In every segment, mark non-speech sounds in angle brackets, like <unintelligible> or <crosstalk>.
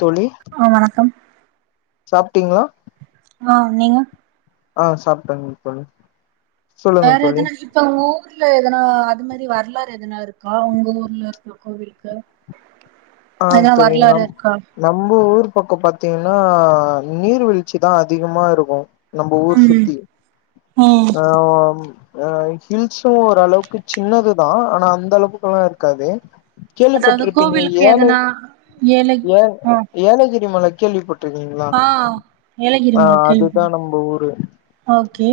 தோழி ஆ வணக்கம் சாப் ட்டிங்ளா அ நீங்க அ சாப்ட்டங்க தோழி சொல்லுங்க வேற தோழி எதுன ஹிப்பாங்ளோ ஊர்ல எதனா அது மாரி வரலாறு எதனாருக்கா உங்க ஊர்ல இருக்குற கோவில்க்கு ஆ தோழி நம் நம்ம ஊர் பக்கோ பாத் பத்தீங்னா நீர்வீழ்ச்சி தா அதிகமா இருக்கு நம்ப ஊர் ம் சுத்தி ம் எ வ வ் அ ஹீல்ஸு ஓரளவுக்கு சின்னதுதா ஆனா அந்த அளவுக்கெல்லா இருக்காது அதாவது கேள்விப்பட்ருப்பீங்க கோவிலுக்கு ஏலை எதனா ஏழை எ ஏலகிரி மலை கேள்விப்பட் அ, ஏலகிரி மல அதுதா கேள்விபட்ருக்க, நம்ம ஊரு ஓகே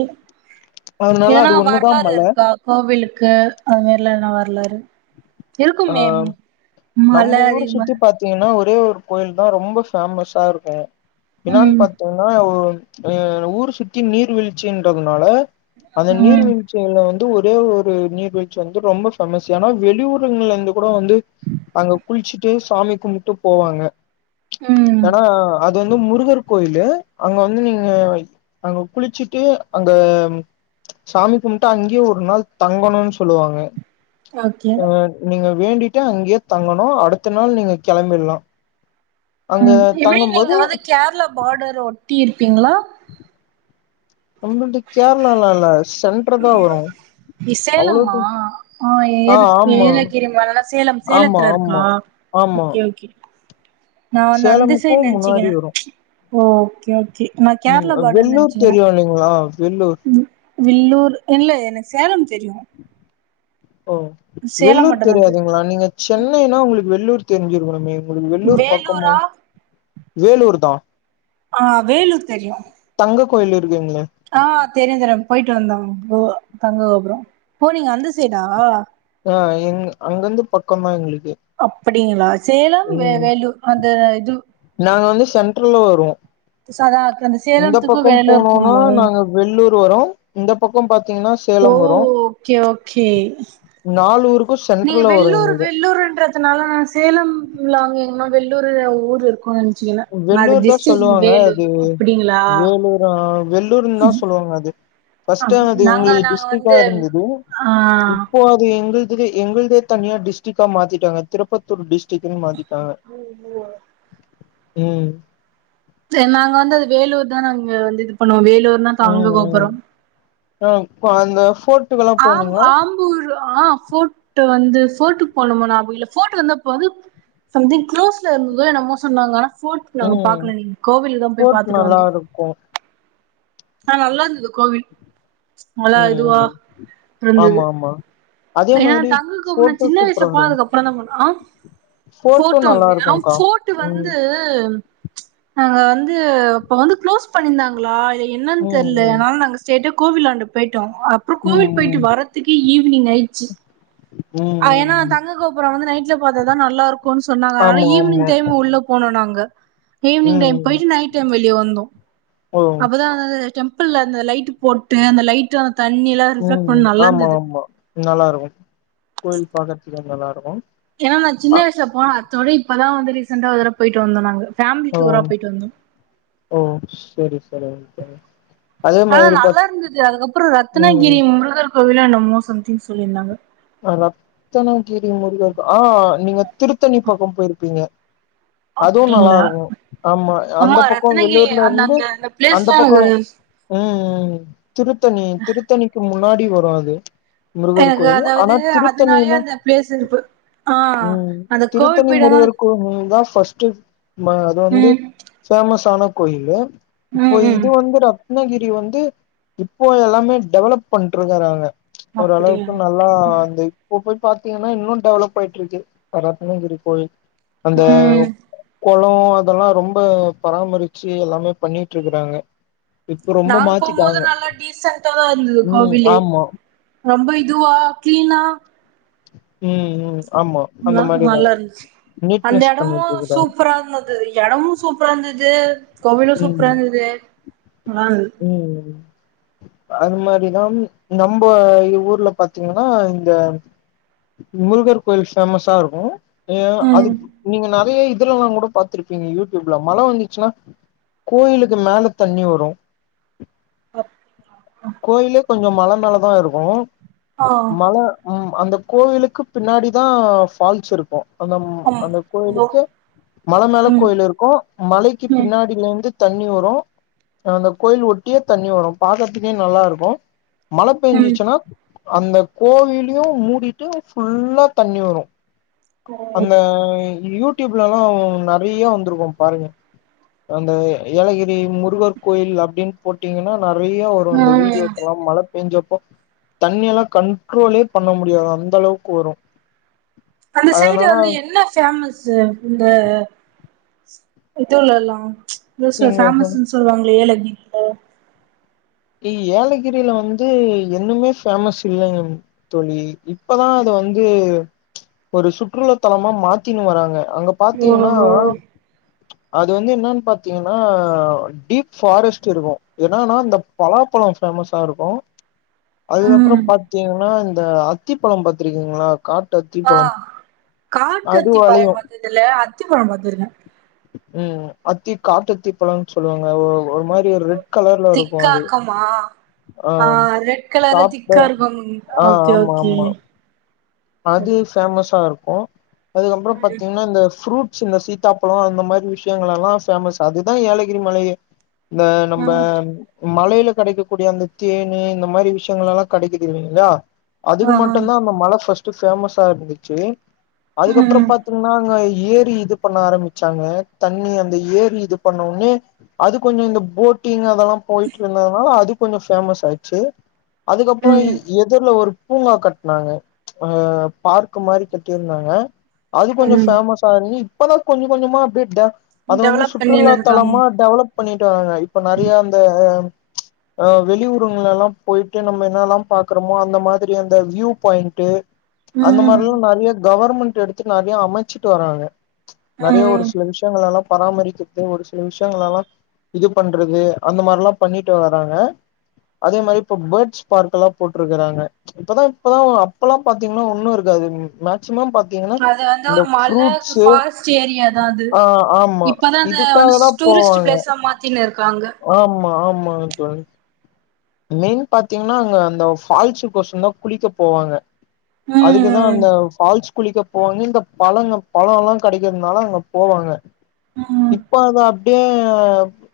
அதனால எதனா அது ஒண்ணுதா வரலாறு மல இருக்கா கோவிலுக்கு அது இல்ல எதனா வரலாறு ஆ இருக்குமே மல நம்ம ஊர அதிகமா சுத்தி பாத்தீங்கன்னா ஒரே ஒரு கோயில்தா ரொம்ப ஃபேமஸா இருக்கு என்னானு ம் பாத்தீங்னா ஓ ம், ஊர் சுத்தி நீர் வீழ்ச்சின்றதுனால அந்த ம் நீர்வீழ்ச்சியில வந் து ஒரே ஒரு நீர்வீழ்ச்சி வந்து ரொம்ப ஃபேமஸ் ஏன்னா வெளியூ ருங்கலேருந்து கூட வந்து அங்க குளிச்சுட்டு சாமி கும்புட்டு போவாங்க ம் ஏனா அ து வந்து முருகர் கோயிலு அங்க வந்து நீங்க அங்க குளிச்சுட்டு அங்க சாமி கும்புட்டு அங்கேயே ஒரு நாள் தங்கணுனு சொல்லுவாங்க ஓகே ஆ நீங்க வேண்டிட்டு அங்கயே தங்கணு அடுத்த நாள் நீங்க கெளம்பிட்லா ம் எப்டி நீங்க வந்து கேர்ளா பாடர் ஒ ட்டி இருப்பீங்ளா <unintelligible> இல்ல சென்ட்ரதா வரு நீ அவ்ளோ சேலம்மா ஆ ஏர் ஏலகிரிமலல சேலம் ஆமா சேலத்துல ஆமா இருக்கா ஆமா ஓகே ஓகே நா வந்து அந்த சேலமுக்கு சைடு முன்னாடி நெனச்சிக்கிறே வரு ஓ ஓக்கே ஓக்கே உம் வெல்லூர் தெரியு இல்லைங்களா வெல்லூர் ம் வில்லூர் இல்ல எனக்கு சேலம் தெரியு ஓ சேலம் வெள்ளூர் மட்டுந்தா தெரியு தெரியாதுங்களா நீங்க சென்னைன்னா உங்களுக்கு வெள்ளூர் தெரிஞ்சுருக்கணுமே உங்களுக்கு வெள்ளூர் பக்கமு வேலூரா வேலூர் தா ஆஹ் வேலூர் தெரியு அங்க கோயிலு ஆஹ் தெரியு தெரியு போயிட்டு வந்தோ <unintelligible> தங்க கோபுர ஓ நீங்க அந்த சைடா அ எங்க அங்கிருந்து பக்கந்தா எங்களுக் அப்படிங்களா சேலம் வே வேலு அந்த இது சென்ட்ர்ல வருவோ சா அந்த சேலத்துக்கு வேலூருக்குமா வரு இந்த பக்க பாத்து ஓ ஓகே ஓகே நாலு ஊருக்கு நீங்க சென்ட்ரல்ல வரு வெள்ளூர் எங்களுக்கு வெள்ளூர்ன்றதுனால நா சேலம் உள்ளார வெள்ளூர் ஊர் இருக்கோ வெள்ளூர் தா சொல்லுவாங்க அது அப்டிங்களா வேலூரா வெல்லூர் னு தா சொல்வாங்க அது ஃபஸ்ட் டைம் அது நாங்க எங்களுது நாங்க டிஸ்ட்ரிக்கா வந்து இருந்துது ஆ இப்போ அது எங்குளுது இது எங்குளுதே தனியா டிஸ்ட்ரிக்கா மாத்திட்டாங்க திருப்பத்தூர் டிஸ்ட் ட்ரிக்ட் மாத்திட்டாங்க ம் சரி நாங்க வந்து அத வேலூர் தா நாங்க வந்து இது பண்ணுவோ வே வந்தா ம் தங்குவோ ம் அப்புற போட் ஆம் ஆம்பூர் ஆஹ் ஃபோர்ட்டு வந்து ஃபோர்ட்டுக்கு போன மாரி ஞாபக இல்ல ஃபோட்டு வந்து அப்ப வந்து சம்திங் குளோஸ்டு ல இருந்துதோ என்னமோ சொன்னாங்க ஆனா ஃபோட் நாங்க ம் பாக்கல கோவில் தா போய் ஃபோர்ட் பாத்துட்டு நல்லா வந்தோ இருக்கு ஆ நல்லாருந்தது கோவில் நல்லா இதுவா ம் ம் இருந்தது ஆமா ஆமா அதே ஏன்னா மாதிரி தங்குக்குப்பன் ஃபோர்ட்டு சின்ன வயசுல சூப்பரா இருக்கு போனதுக்கு அப்பற தா போனா அ ஃபோர்ட்டு போர்ட் நல்லா ஆஹ் இருக்கும்க்கா போர்ட்டு ம் வந்து அஹ் வந்து இப்ப வந்து குளோஸ் பண்ணியிருந்தாங்களா இப் என்னன்னு தெரியல ம் ம் அதனால நாங்க ஸ்டைட்டா கோவிலாண்ட பேய் ம் கோவிட் போய்ட்டு ம் வரதுக்கே ஈவினிங் ஆய்டுச்சு ம் ம் ஏன்னா ம் தங்க கோபுரம் வந்து நைட்ல பாத்தாத நல்லாருக்கு சொன்னாங்க ஆமா ஈவினிங் ஆமா டைம் உள்ள போனோ நாங்க க ஈவ்னிங் டைம் ம் போய் நைட் டைம் வெளிய வந்தோ ஓ அப் டெம்பிள்ல அந்த லைட் போட்டு அந்த லைட்டா தண்ணில்லா இருந்தா கொஞ்ச நல்லாருந்தது நல்லாருக்கு கோயில் போகுறதுக்கு நல்லாருக்கு என்னா நா சின்ன வயசுல போனா தோட இப்ப தா வந்து ரீசென்ட்டா வந்து போய்ட்டு வந்தோ நாங்க ஃபேமிலி ஓ டூரா போயிட்டு வந்தோம் ஓ சேரி சரி சரி ஆனா நல்லா இருந்தது அதுக்கப்பற ம் ரத்னகிரி முருகர் கோயிலோ என்னமோ சம்திங் சொல்லிருந்தாங்க ரத்னகிரி முருகர் ஆ நீங்க திருத்தண்ணி பக்கம் போயிருக்கீங்க அதுவு அப்படிங்களா நல்லாருக்கு ஆமா அந்த பக்க ரத்னகிரி உள்ளூர்ல அந்த இருந்து அந்த அந்த பிளேஸ்லாம் பக்க எனக்கு ம் ம் திருத்தணி திருத்தணிக்கு முன்னா எப்டி வரு அது முருகர் கோயில் ஆனா இதுவே திருத்தணி அதனாலே தா அந்த பிளேஸ் இரு ஆஹ் அந்த கோவிட் பீரியட் இதா பர்ஸ்ட்டு ஆமா அது வந்து பேமஸ் ஆன கொய்ல இப்போ ம் ம் இது வந்து ர கிருஷ்ணகிரி வந்து இப்போ எல்லாமே டெவலப் பண்ட்ருக்கறாங்க அப்டியா இப்பலா இந்த <unintelligible> பாத்தீங்கன்னா இன்னும் டெவலப் ஆயிட்ருக்கு ரத்னகிரி கோயி அந்த ம் கொளொ அதெல்லா ரொம்ப பராமரிச்சு எல்லாமே பண்ணிட்ருக்குறாங்க நாங்க போம்போது நல்லா டீசன்ட்டாதா இருந்துது ம் கோவிலே ஆமா ரொம்ப இதுவா க்ளீனா ம் ம் ஆமா அந்த ல மாரிதா நல்லா இருந்துச்சு அந்த நீட்னஸ் எடமு பண்ணிட்டு இருக்கறாங்க சூப்பரா இருந்தது எடமு சூப் ப்ரா இருந்துது கோவிலு ம் சூப்பராந்துது நல்லாந் ம் அது மாரிதாம் நம்ப இ ஊர்ல பாத்தீங்கன்னா இந்த முருகர் கோயில் ஃபேமஸா இருக்கு ஏ ம் அதுக் நீங்க ந அதையே இதுலல்லாங் கூட பாத்துருப்பீங்க யூடியூப்ல மழ வந்துச்சுன்னா கோயிலுக்கு மேல தண்ணி வரு கோயிலு கொஞ்ச மல மேலதா இருக்கு ஆ மல ம் அந்த கோவிலுக்கு பின்னாடிதா ஃபால்ஸ் இருக்கு அந்த ம் ஆமா அந்த ஹலோ கோயிலுக்கு மல மேல ம் கோயில் இருக்கு மலைக்கு ம் பின்னாடில இருந்து தண்ணி வரு அந்த கோயில் ஒட்டியே தண்ணி வரு பாக் கறதுக்கே நல்லாருக்கு மழ ம் பேஞ்சிச்சினா அந்த கோவிலுயு மூடிட்டு ஃபுல்லா தண்ணி வரு ஓ அந்த யூடியூப்லல்லா நெறைய வந்துருக்கும் பாருங்க அந்த ஏலகிரி முருகர் கோயில் அப்டின் போட்டிங்கனா நெறைய்ய இப்ப அந்த ம் வீடியோஸ் எல்லா மழ பேஞ்சப்ப தண்ணி எல்லா கண்ட்ரோலே பண்ண முடியாது அந்த அளவுக்கு வரு அந்த சைடு அதனால வந்து என்ன ஃபேமஸு இந்த எதுவுல்லலா யோ சில எங்க ஃபேமஸுன் சொல்வாங்ளே ஏலகி ஒ இ ஏலகிரில வந்து என்னுமே பேஃமஸ் இல்லங்க தோழி இப்பதா அத வந்து ஒரு சுற்றுலா தலமா மாத்தினு வராங்க அங்க பாத்தீங்கன்னா ஓஹோ அது வந்து என்னான் பாத்தீங்கன்னா டீப் ஃபாரஸ்ட் இருக்கு ஏன்னனா அந்த பலாப்பழ ஃபேமஸா இருக்கு அதுக்கப்ற ம் பாத்தீங்னா அ இந்த அத்திப்பழ பாத்துருக்கீங்ளா காட்டு ஆ அத்திப்பழ காட்டு அத்திப்பழ பாத்ததுல்ல அத்திப்பழ பாத்துருக்கே ம் அத்தி காட்டத்திபழன் சொல்வாங்க ஒரு மாரி ஒரு ரெட் கலர்ல இருக்கு திக்கா அது இக்குமா ஆ ரெட் கலர்ல சாப்ட திக்கா இருக்கு ஆ ஓகே ஆமா ஓகே ஆமா அது ஃபேமஸா இருக் ஓ அதுக்கப்ற பாத்தீங்கன்னா இந்த ஃப்ரூட் சின்ன சீத்தாப்பழ அந்த மாரி விஷ்யங்கலெல்லா ஃபேமஸ் அதுதா ஏலகிரி மலையே இந்த நம்ப ம் மலைல கடைக்கக்கூடிய அந்த தேன்னு இந்த மாரி விஷ்யங்கலெல்லா கடைக்குது இல்லிங்களா ஆ அதுக்கு ஆ மட்டும்தா அப்ப மலை ஃபஸ்ட் ஃபேமஸா இருந்துச்சு அதுக்கப்பற ம் பாத்தீங்னா அங்காய் ஏரி இது பண்ண ஆரம்பிச்சாங்க தண்ணி அந்த ஏரி இது பண்ண உன்னே அது கொஞ்சம இந்த போட்டிங் அங்கலா போயிட்டு இருந்ததுனால அது கொஞ்ச ஃபேமஸ் ஆயிச்சு அதுக்கப்றோ ம் எதிர்ல ஒரு பூங்கா கட்னாங்க அ பார்க்கு மாரி கட்டி இருந்தாங்க அது கொஞ்ச ம் ஃபேமஸ் ஆகி இப்ப தா கொஞ்ச கொஞ்சமா அப்டே ட அது வந்து டெவலப் சுற்றுலா பண்ணினு இருக்காங்க தலமா டெவலப் பண்ணிட்டு வாராங்க இப்ப நறைய அந்த அ வெளியூருங்கள்ல எல்லா போயிட்டு நம்ம என்னல்லா பாக்குறோமோ அந்த மாதிரி அந்த வியூ பாயிண் ட்டு அந்த ம் மாரில்லா நறைய கவர்மெண் ட் எடுத்து நறைய அமைச்சிட்டு வராங்க நறைய ஒரு ம் சில விஷயங்கள் எல்லா பராமரிக்கிறது ஒரு சில விஷயங்கள் எல்லா இது பண்றது அந்த மாரிலா பண்ணிட்டு வராாங்க அதே மாரி இப்ப பேர்ட்ஸ் பார்க் எல்லா போட்ருக்றாங்க இப்பதா இப்பதா அப்பல்லா பாத்தீங்னா ஒன்னு இருக்காது மேக் அது வந்து ஒரு மல ஃபாரஸ்ட் ஏரியாதா அது, ஆ ஆமா இப்பதா அத வந்து இதுக்காக தா டூரிஸ்ட் போவாங்க பிளேஸா மாத்தினு இருக்காங்க ஆமா ஆமாங்க தோழி மெயின் பாத்தீங்கன்னா அங்க அந்த ஃபால்ஸ் பசங்க தான் குளிக்க போவாங்க அதுக்குதான் ம் அந்த பால்ஸ் குளிக்க போவாங்க இந்த பழங்க பழம் எல்லாம் கிடைக்கிறதுனால அங்க போவாங்க ம் ம் இப்பதான் அப்படியே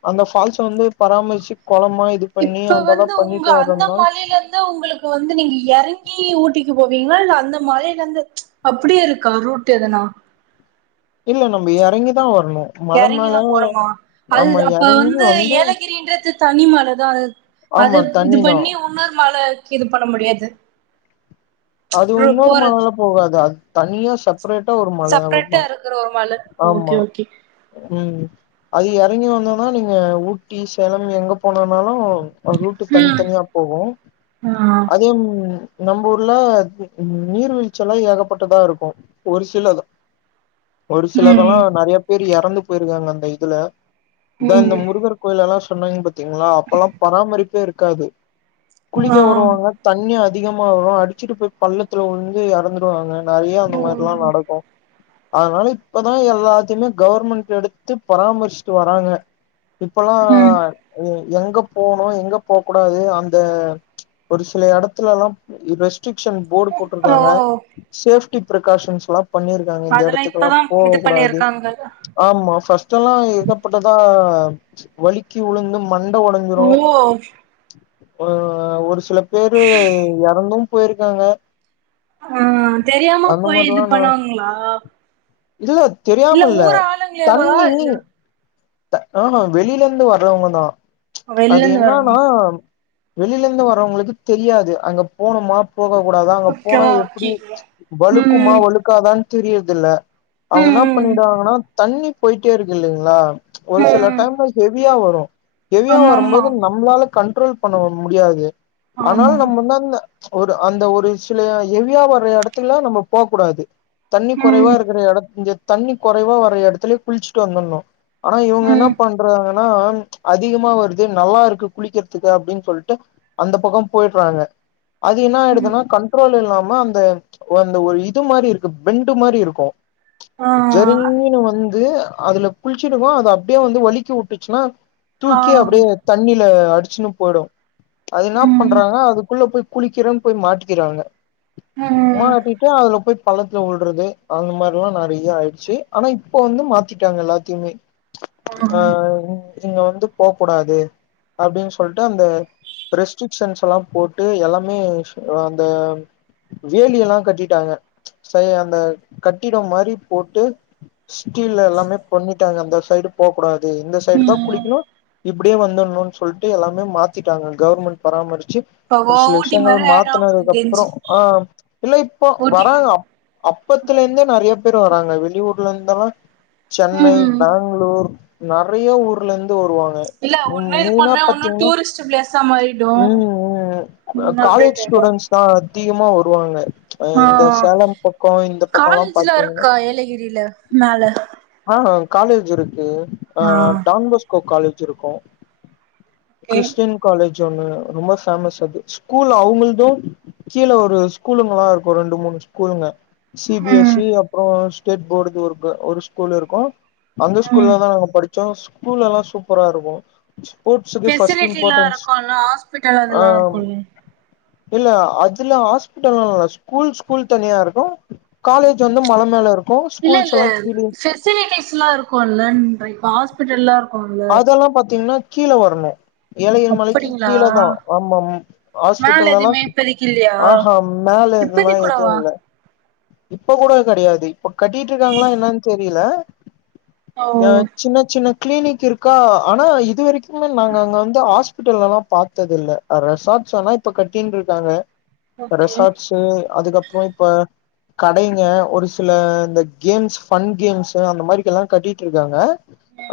அந்த பால்ஸ் வந்து பராமரிச்சு குளமா இது பண்ணி இப்ப அதெல்லா வந்து உங்க பண்ணிட்டு அந்த வர்றதுனால மலைல இருந்து உங்களுக்கு வந்து நீங்க இறங்கி ஊட்டிக்கு போ பீங்களா இல்ல அந்த மழையில இருந்து ம்ச் அப்படியே இருக்கா ரூட் எதுனா இல்ல நம்ம இறங்கிதான் வரனும் இறங்கிதான் போறமா அது ஆமா அப்ப எறங்கி வந்து ஏலகிரின்றது தனி மல தான் அது ஆமா இது தண்ணிதா. பண்ணி உன்னொரு மலை இது பண்ண முடியாது அது ரோ- இன்னொரு போறது மலைல போகாது அது தனியா ச சப்பரேட்டா ஒரு மழையா செப்ரேட்டா இருக்கும் இருக்கிற ஒரு மல ஆமா ஓகே ஓகே உம் அது இறங்கி வந்தோம்னா நீங்க ஊட்டி சேலம் எங்க போனாலும் ரூட்டு் தனி ம் தனியா போகும் ஆ அதே நீங்க நம்பூர் ர்ல நீர்வீழ்ச்சி எல்லாம் ஏகப்பட்டதா இருக்கும் ஒரு சிலதான் ஒரு ம் சிலதெல்லாம் நிறைய பேர் இறந்து போயிருக்காங்க அந்த இதுல இதா இந்த ம் முருகர் கோயில்கலா <unintelligible> திங்களா அப்பல்லா பராமரிப்பே இருக் க்காது ஆ குளிக்க வருவாங்க தண்ணியா அதிகமா வரு அடி ச்சிட்டு போய் பள்ளத்துல உழுந்து எறந்துருவாங்க நறைய அந்த ஓ மாரிலா நடக்கு அதனால இப்பதா எல்லாத்தியுமே கவர்மெண்ட் எடுத்து பராமரிச்சிட்டு வராங்க இப்பல்லா ம் எங்க போணு எங்க போ கூடாது அந்த ஒரு சில எடத்துலலா <unintelligible> க்க்ஷன் போர்டு ஓ போட்ருக்காங்க சேப் பிரிகாஷன்ஸ்லா பண்ணிருக்காங்க இந்த அதெல்லா எடத்துக்கல்லா இப்பதா இது போகக் கூடாது பண்ணிருக்காங்க ஆமா பஸ்ட்டல்லா ஏகப்பட்டதா ஆம் வழிக்கி உழுந்தும் மண்ட ஒடஞ்சிரூ ஓ ஆ ஒருஸ் சில பேரு எறந்தும் போயிருக்காங்க ஆ தெரியாம அந்த போய் இது மாரிலா நா பண்ணுவாங்களா இல்ல இல்ல தெரியாமல்ல ஊர் ஆளுங்களேவா தண்ணி இல்ல த ஆமா வெளிலருந்து வர்றவங்க தா வெளில அது இருந்து என்னான்னா வரவங்க வெளிலேந்து வர்றவங்களுக்கு தெரியாது அங்க போனோமா போக கூடாதா அங்க போனா ஓகேவா எப்டி ஓகேங்களா வழுக்குமா ம் வழுக்காதா தெரியுதுல அவுங்கென்னா ம் பண்ணிடுவாங்கன்னா தண்ணிப் போயிட்டே இருக்கு இல்லைங்ளா ஒரு செல ம் டைம்ல ஹெவியா வரூ <unintelligible> ஹெவியா ஆமா ஆமா வரும்போது நம்ளால கண்ட்ரோல் பண்ண முடியாது ஆமா அத்னால நம்ம என்னாத்ன ஒரு அந்த ஒரு சில ஹெவியா வர்ற எடத்துல நம்ம போக்கூடாது தண்ணி கொறைவா ம் இருக்கற எடத் தெத் தண்ணி கொறைவா வர எடத்துலே குளிச்சுட்டு வந்துட்ணூ ஆனா இவுங்க என்ன ம் பண்றாங்க னா அதிகமா வருது நல்லாருக்கு குளிக்கிறதுக்கு அப்டின் சொல்ட்டு அந்த பக்கோ போயிறாங்க அது என்ன ம் ஆயிடுதுன்னா கண்ட்ரோல் இல்லா மா அந்த அந்த ஒரு இது மாரி இருக்கு பெண்டு மாரி இருக்கூ ஆ ஜரிங்குன்னு வந்து அதுல குள் சிடுவோ அது அப்டே வந்து வழுக்கி உட்டுச்சுன்னா ஆ தூக்கி அப்டே தண்ணி ல அடிச்சுன்னு போய்டூ அது என்ன ம் பண்றாங்க அதுக்குள்ள போய் குளிக்கிறேன் போய் மாட்டிக்கிறாங்க ம் மாட்டிட்டு அதுல போய் பல்லத்துல உல்றது அந்த மாரிலா நெறயா ஆய்றுச்சு ஆனா இப்ப வந்து மாத்திட்டாங்க எல்லா திமே ஆ ஆஹ் இங்க வந்து போக்கூடாது அப்டின்னு சொல்ட்டு அந்த ரெஸ்ட்ரிக்ஷன்ஸ்லாம் போட்டு எல்லாமே அந்த வேலி எல்லாம் கட்டிட்டாங்க சரி அந்த கட்டிடம் மாரி போட்டு ஸ்டீல் எல்லாமே பண்ணிட்டாங்க அந்த சைடு போக்கூடாது து இந்த சைடு தான் ம் குளிக்குணும் இப்டியே வந்துடணும்னு சொல்ட்டு எல்லாமே மாத்திட்டாங்க கவர்மெண்ட் பராமரி ச்சி இப்போ ஒரு சில ஊட்டி விஷயங்கள் மாரி ஆயிடு மாத்தினதுக்கு எனக்கு தெரிஞ்சு அப்புறம் ஆஹ் இல்ல இப்போ ஊட்டி வராங்க மாரி அப் அப்பத்துல இருந்தே நெறயா பேர் வராங்க வெளியூர் ல இருந்தல்லாம் ம் சென்னை ம் பேங்ளூர் நெறயா ஊர்ல இருந் து வருவாங்க இல்ல ம் ஒன்னு இது மெயினா பண்ணா ஒன்னு பாத்தீங்கன்னா டூரிஸ்ட் பிளேஸா மாறிடு உம் உம் ம் அப்டேட் காலேஜ் ஸ்டூடன்ஸ் தான் அதிகமா வருவாங்க அஹ் இந்த ஆஹ் சேலம் பக்கோ இந்த பக்கோல்லா காலேஜ்லா பாத்தீங்கன்னா இருக்கா ஏலகிரில மேல ஆஹ் காலேஜ் இருக் கு ஆ ஆஹ் டான்பஸ்கோ காலேஜ் ஜ் இருக்கும் ஓகே கிரிஸ்டின் காலேஜ் ஜ் ஒன்னு ரொம்ப ஃபேமஸ் அது ஸ்கூல் அவுங்கள்தும் கீழ ஒரு ஸ்கூலுங்கல்லாம் இருக்கும் ரெண்டு மூணு ஸ்கூலுங்க சி பி எஸ் ம் இ அப்றோ ஸ்டேட் போர்டுக்கு ஒருக்க ஒரு ஸ்கூல் இருக் கு அந்த ம் ஸ்கூல்ல தா நாங்க படுச்சோ ஸ்கூல் எல்லா சூப்பரா இருக்கும் ஃபெசிலிட்டில்லா இருக்குல்ல ஆஸ்பிட்டல் ஆ அதல்லா இருக்குல்ல இல்ல அதுல ஹாஸ்பிட்டல்லா இல்ல ஸ்கூல் ஸ்கூல் தனியா இருக்கும் காலேஜ் வந்து மல மேல இருக் இல்ல இல்ல பெசிலிட்டிஸ் யூஸ் ஃபுல்லா இருக்குல்லன்றே ஹாஸ்பிட்டல்லா இருக் அதல்லா பாத்தீங்ன்னா கீழ வரணும் ஏழையல் மலைக்கு அப்படிங்களா கீழ தான் ஆமா மேல ஹாஸ்பிட்டல் எல்லா எதுவுமே இப்பதைக்கு இல்லையா ஆஹா மேல அந்த இப்பதைக்கு மாரி எதும் கூடவா இல்ல இப்ப கூட கெடையாது இப்ப கட்டிட்டு இருக்காங்களா என்னான்னு தெர் புரியல ஓ நா சின்ன சின்ன கிளினிக் இருக் க்கா ஆனா இதுவரைக்கு மே நாங்க அங்க வந்து ஹாஸ் பிட்டல் எல்லா பாத்தது இல்ல ரெசார்ட்ஸ் ஆனா கட்டிங்னு இருக்காங்க ஓகே ரெசார்ட்ஸு அதுக்கப்புற இப்ப கடைங்க ஒரு சில இந்த கேம்ஸ் ஃபன் கேம்ஸு அந்த மாரிக் எல்லா கட்டிட்டு இருக்காங்க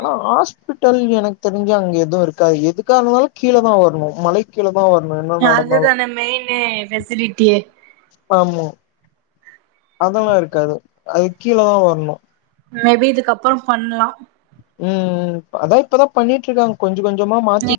ஆனா ஹாஸ் ஹாஸ்பிட்டல் எனக்கு தெரிஞ்சு அங்க எதுவு இருக்காது எதுக்காருந்தாலு கீழ தா வரணு மலைக்கு கீழ தா வரணு என்ன நடந்தாலு அதுதானே மெயினு ஃபெசிலிட்டியே ஆமா அதெல்லா இருக்காது அது கீழதா வரணும் மேபி இதுக்கப்புறம் பண்ணலாம் உம் அதா இப்பதா பண்ணிட்டு இருக்காங்க கொஞ்சம் கொஞ்சமா நீ மாத்திட்டு